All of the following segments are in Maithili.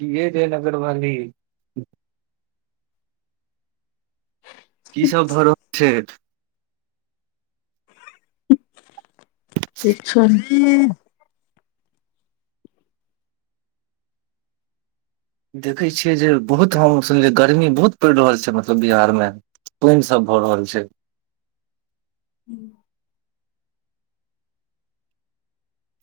कि यै जयनगर वाली की सब भ रहल छै अच्छा देखै छियै जे बहुत हम सुनलियै गर्मी बहुत पड़ि रहल छै मतलब बिहारमे पइन सब भऽ रहल छै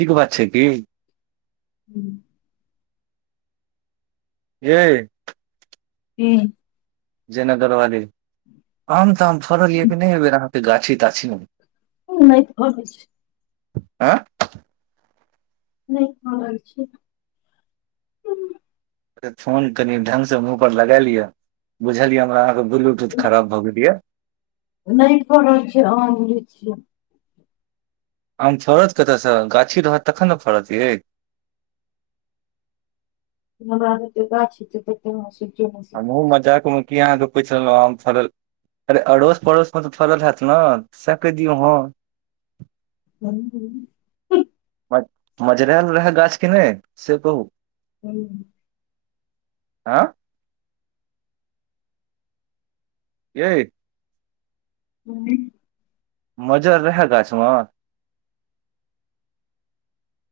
ठीक बात छै की हूं हेयै हुँ जयनगरवाली आम ताम फड़ल ये कि नहि एहिबेर अहाँके गाछी ताछी मे नहि फरल छै आँय नहि फरल छै फोन कनी ढंग से मुह पर लगए लियऽ बुझलिये हमरा अहाँ के ब्लूटूथ खराब भए गेल ये नहि फरल छय आम लीची आम फड़त कतयसँ गाछी रहत तखन ने फड़त ये हमरा आर कें गाछी [inaudible] हमहुँ मजाकमे की अहाँके पूछ लेलहुँ आम फड़ल अरे अड़ोस पड़ोसमे तऽ फड़ल हयत ने कहि दियौ हाँ [inaudible] मजरेल रहै गाछ कि नहि से कहू हुँ आँय यऐ हू मज्जर रहै गाछमे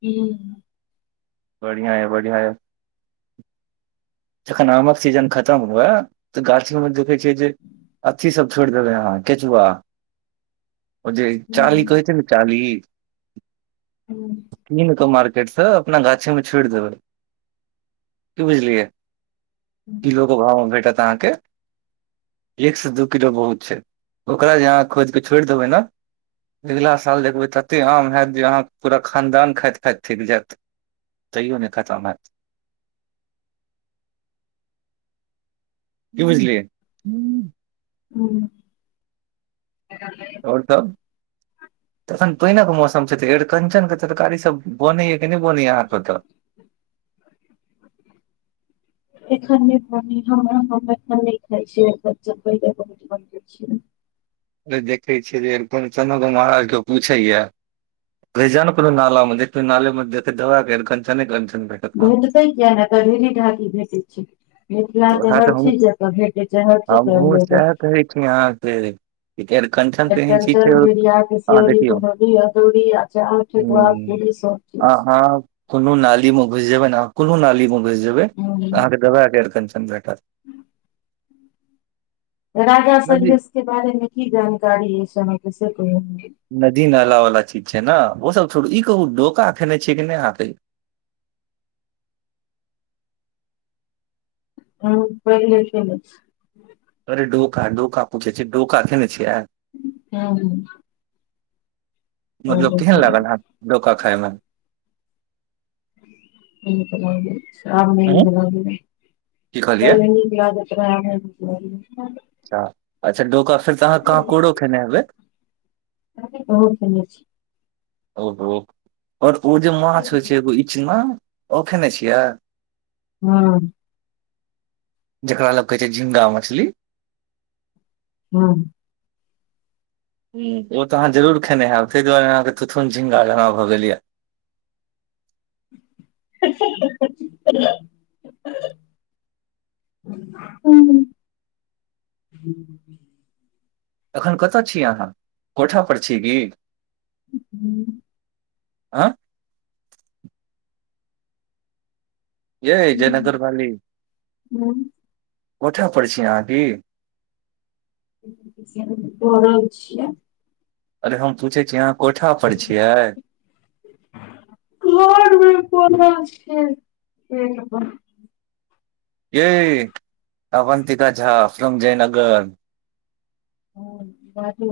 हुँ बढ़िया या बढ़िया या जखन आमक सीजन खतम हुए तऽ गाछी मे देखै छियै जे अथी सब छोड़ देबै हअहाँ केचुआा ओ जे चाली छी कहै छै ने चाली हुँ कीन कऽ मार्केट से अपना गाछी मे छोड़ि देबै की बुझलियै किलोके भाव मे भेटत अहाँके एक से दू किलो बहुत छै ओकरा जे अहाँ खोदिक छोड़ि देबै ने अगिला साल देखबै तते आम हयैत जे अहाँके पूरा खानदान खाइत खाइत थकि जायत तैयो नहि खतम हायत की बुझलियै हुँ आओर सब तखन पहिने के मौसम छै त एरिकंचनक के तरकारी सब बनैया कि नहि बनैया आहाँ के ओतऽ [inaudible] एखन नहि बनय हम अरिकंचन नहि खााय छिय एखन बैंगन बनबैत छिय देखै छियै जे कोन चना दना आर के पूछैय घुसी जाउ ने कोनो नला मे देखियो नाला मे दबाके कञचन कञचन भेटत अहाँ भेटतै किया नहि तऽ ढेरी ढाकी भेटैत छै मिथिला तऽ हर चीज जकाँ भेटै छै हर चीज हमहुँ एबलेबल सएह कहै छी अहाँके कि अरिकंचन तऽ एहन चीज छै अरिकंचन बिरिया अहाँ तिलौरि देखियौ पकौरि अदौरि अचार ठेकुआ पूरी सब आ चीज। हँ कोनो नाली मे घुस जेबै कोनो नाली मे घुस जेबै हूँ अहाँके दवां के अरीकंजन भेटत त [inaudible] राजा सलहेश के बारेमे की जानकारी एहि अहाँ के से कहियो नदी नाला वाला चीज छै ने ओ सब छोड़ू ई कहू डोका फ खेने छै कि नहि कहियो हुँ पहिले खेने छिय अरे डोका डोका पूछै छिय डोका खैने छियै हुँ मतलब केहन लागल अहाँके डोका खाायमे निक लगले सब हूँ निक लगले की कहलियै [unintelligible] [inaudible] अच्छा अच्छा डोका फेर तऽ अहाँ कहाँ कांकोरो खेने हेबै कांकोर बहुत खेने छिय ओ हो आओर ओ जे माछ होइ छै एगो इचना ओ खेने छियै हँ जकरा लोग कहे छै झिंगा मछली हँ ह ओ तऽ अहाँ जरुरर खनेयब ताहि दुआरे अहाँके तुथन झिंगा जगा भऽ गेल यए हँ हा हह हुँ अखन कतय छी अहाँ कोठा पर छी की हूं आँ ये जयनगर वाली कोठा पर छी अहाँ की परल छिय अरे हम पूछे छी अहाँ कोठा पर छियै घरमे परल छिय बेड पर ये अवन्तिका झा फ्रोम जयनगर ह बाजू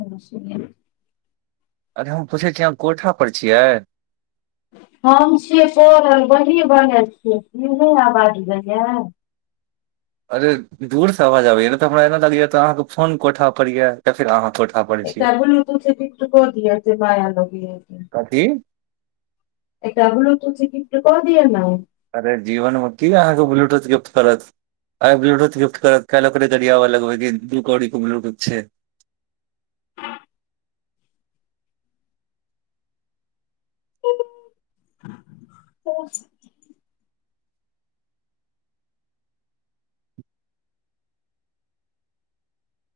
अरे हम पूछै छी अहाँ कोठा पर छियै [unintelligible] अरे दूर से आबाज आबैया तऽ हमरा एना लगै तऽ अहाँ के फोन कोठा पर ये या फिर अहाॅं कोठा पर छियै एकटा बुलुटूथ गिफ्ट द दियऽ जे माया लगै की एकटा बुलूटुथ गिफ्ट कऽ दिय न अरे जीवनमे की अहाँके ब्लूटूथ गिफ्ट करत आइ ब्लूटूथ गिफ्ट करत काल्हिओकरे गरियाब लगबे की दू कौड़ी क ब्लूटूथ छै ओ [unintelligible]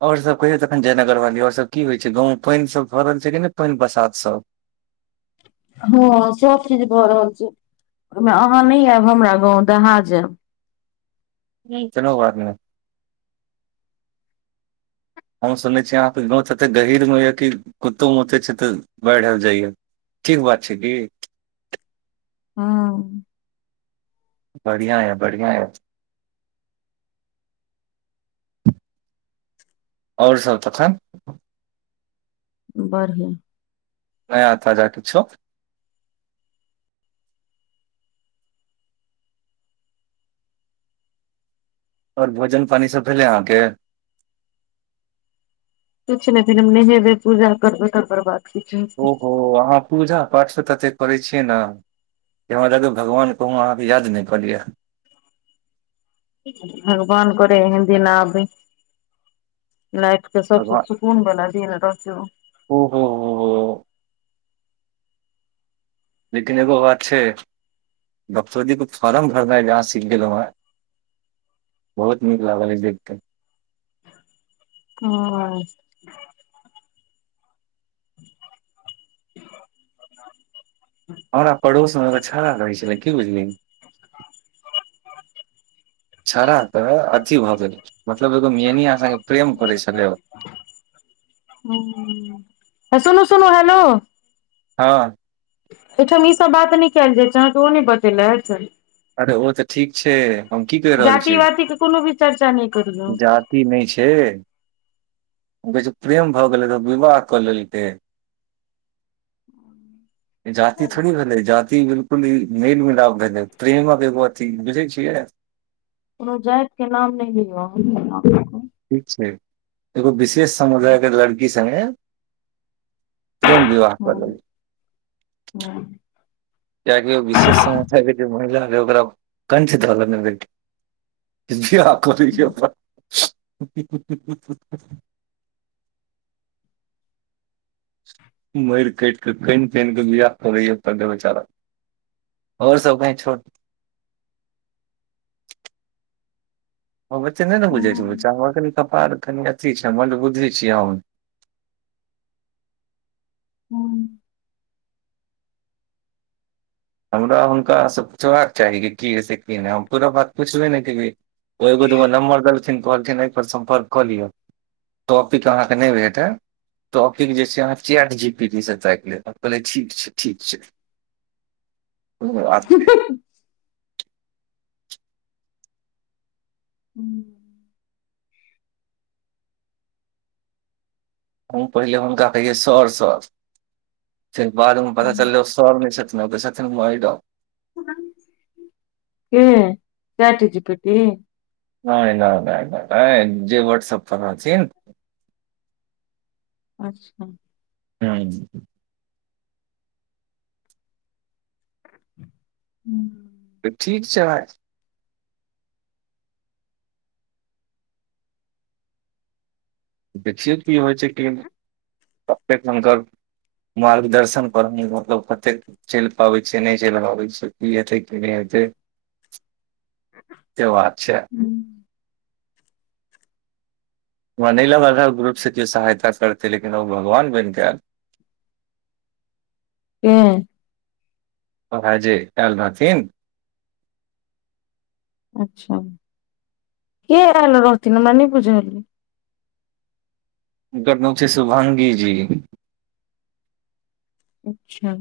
आओर सब कहियौ तखन जयनगर वाली आओर सब की होइ छै गाँव मे पानि सब भर रहल छै कि नहि पानि बसात सब हँ सब चीज भऽ रहल छै ओहिमे अहाँ नहि आयब हमरा गाँंव दहा जायब कोनो बात नै हम सुनै छी अहाँके गाँव तते गहीर मे या कि कुत्तोमुते छै तऽ बाढ़ि आबि जाइए ठीक बात छै कि हँ बढ़िया य बढ़िआ य आओर सब तखन बढ़िआ नया ताजा किछो आओर भोजन पानी सब भेलै अहाँके किछु नहि फेर हम नहेबै पूजा करबै तकर बाद किछु हेतै ओहो अहाँ पूजा पाठ सब ततेक करै छियै ने जे हमरा लगै भगवान कहुँ अहाँके याद नहि करि लिअ भगवान करे एहन दिन आबै भगवान कोन बला दिन ओहो हो हो लेकिन एगो बात छै डॉक्टर जी के फॉर्म भरनाय अहाा सीख गेलों हें बहुत नीक लागल जे देख केे हॅं [unintelligible] हमरा पड़ोस मे एगो छोड़ा रहै छलै की बुझलियै छौड़ा तऽ अथी भऽ गेलै मतलब एगो मियनिया सॅं प्रेम करै छलै ओ सुनू सुनू हेलो हँ एहिठाम ई सब बात नहि कयल जाइ छै अहाँ कऽ ओ नहि बतेलथि अरे ओ तऽ ठीक छै हम की कहि रहल जाति छी वाति के कोनो भी चर्चा नहि करियौ जात जाति नहि छै कहै छै प्रेम भऽ गेलै तऽ विवाह कऽ लेलकै जाति थोड़ी भेलै जाति बिल्कुल ई मेल मिलाप भेलै प्रेमक एगो अथि बुझै छियै कोंनो जाति के नाम नहि भेलै ठीक छै एगो विशेष समुदाय के लड़की सङ्गे प्रेम विवाह कऽ हँ लेलकै हँ कियाकि विशेष समुदाय के जे महिला रहे ओकरा कंठ ध लेने रहे [unintelligible] मइर कैट कऽ कईन तईन कऽ बियाह करये परलै बेचारा कऽ आओर सब कहै छोर हम एत्ते नहि ने बुझै छै बच्चा म हमर कनि कपाड़ कनि अथी छै मंदबुद्धि छी हम हुँ हमरा हुनकास से पुछबाक चाही कि हय से की नहि हम पूरा बात पुछबे ने केलिए ओ एगो दूगो नम्बर देलथिन कहलखिन एहिपर सम्पर्क कऽ लिअ टॉपीक अहाँके नहि भेटय टॉपिक जे छै अहाँ चैट जीपीटी स ताईक लियऽ कहलिये ठीक छै ठीक छै [inaudible] [inaudible] हुँ हुँ हम पहिले हुनका कहिये सर सर फेर बाद में पता चलले सर नै छथिन ओ त छथिन माइडम के चैटजीपीटी नहि नहि नहि नहि जे व्हाट्सअप पर रहथिन अच्छा हँ हूँ तऽ ठीक छै भाइ देखियौ की होइ छै की नहि कतेक हुनकर मार्गदर्शन पर मतलब कतेक चइल पाबै छै नहि चइल पाबै छै कि हेतय की नहि हेतय से बात छै व नहि लगल रहए ग्रुपसँ जे सहायता करतै लेकिन ओ भगवान बनिकऽ आयल हूं ओहा जे आएल रहथिन अच्छा के आएल रहथिन हमरा नै बुझल या हुनकर नाम छै शुभांगी जी अच्छा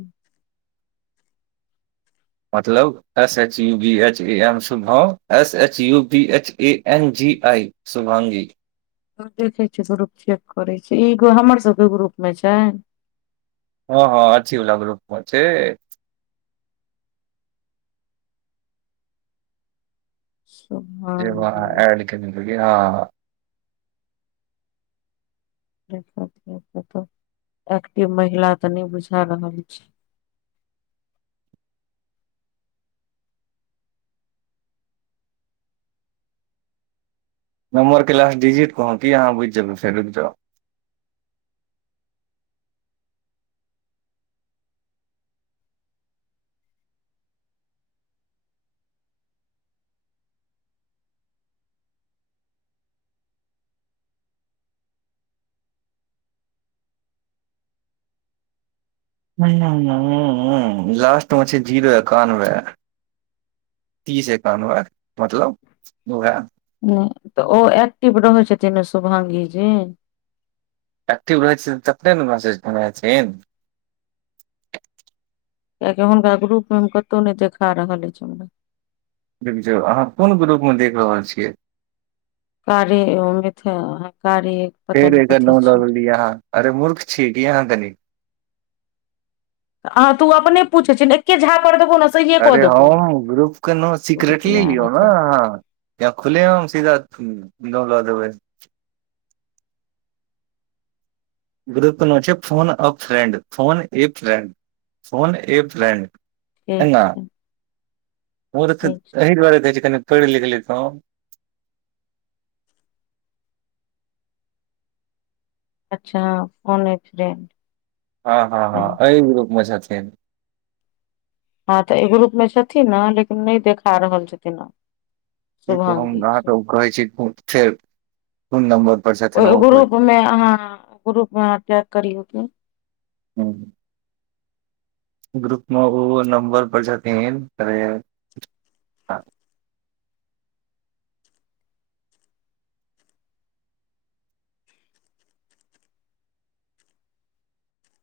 मतलब S H U B H A M Shubham S H U B H A N G I Shubhangi देखै छिय ग्रुप चेक करै छै ईगो हमर सबके ग्रुप मे छैन हँ हँ अथी वला ग्रुप मे छै शुभ जे ओ अहां एड केने रहिए हां जे ओ कतहु एक्टिव महिला ते नहि बुझा रहल छय नम्बर क लास डिजिट कहूं की अहाँ बुझि जेबै फेर रुक जाउ हुँ हुँ लासट म छै जीरो एकानबे तीस एकानबे मतलब ओहै नहि तऽ ओ एक्टिव रहै छथिन ने शुभांगी जी एक्टिव रहए छथिन तखने न मैसेज केने हेथिन किआकि हुनका ग्रुप मे हम कतहु नहि देखा रहल अछि हमरा रुकि जाउ अहाँ कोन ग्रुप मे देख रहल छियै कार्य ओ अथि कार्यअप्प फेर एकर नाम लऽ लेलियै अहाँ अरे मूर्ख छीयै की अहाँ कनी अहाँ तू ओ अपने पूछैत छिय न एके झापर देबौ ने सहिए कऽ अरे देबौ हम ग्रुप के नाउँ सिक्रेटली ध्यान लियौ न हेतै अहाँ या खुलेआम सीधा लऽ देबे ग्रुप न छै फोन अ फ्रेंड फोन ए फ्रेड फोन ए फ्रेंड ठीक छै ओ तऽऽ ठीक छै एहिही दूआारे कहै छी कनि पईढ़ लिख लैतौँ अच्छा फन एकसडेंट हँ हँ हँ एय ग्रुप मे छथिन हँ तऽ आई ग्रुप मे छथिन ने लेकिन नहि देखा रहल छथिन ओ देख क हम अहाँ के कहे छी फेर कोन नम्बर पर ओ छथिन कहै ग्रुप मे अहाँ ग्रुप मे चेक करियऔ त हुँ ग्रुप मे ओ नम्बर पर छथिन अरे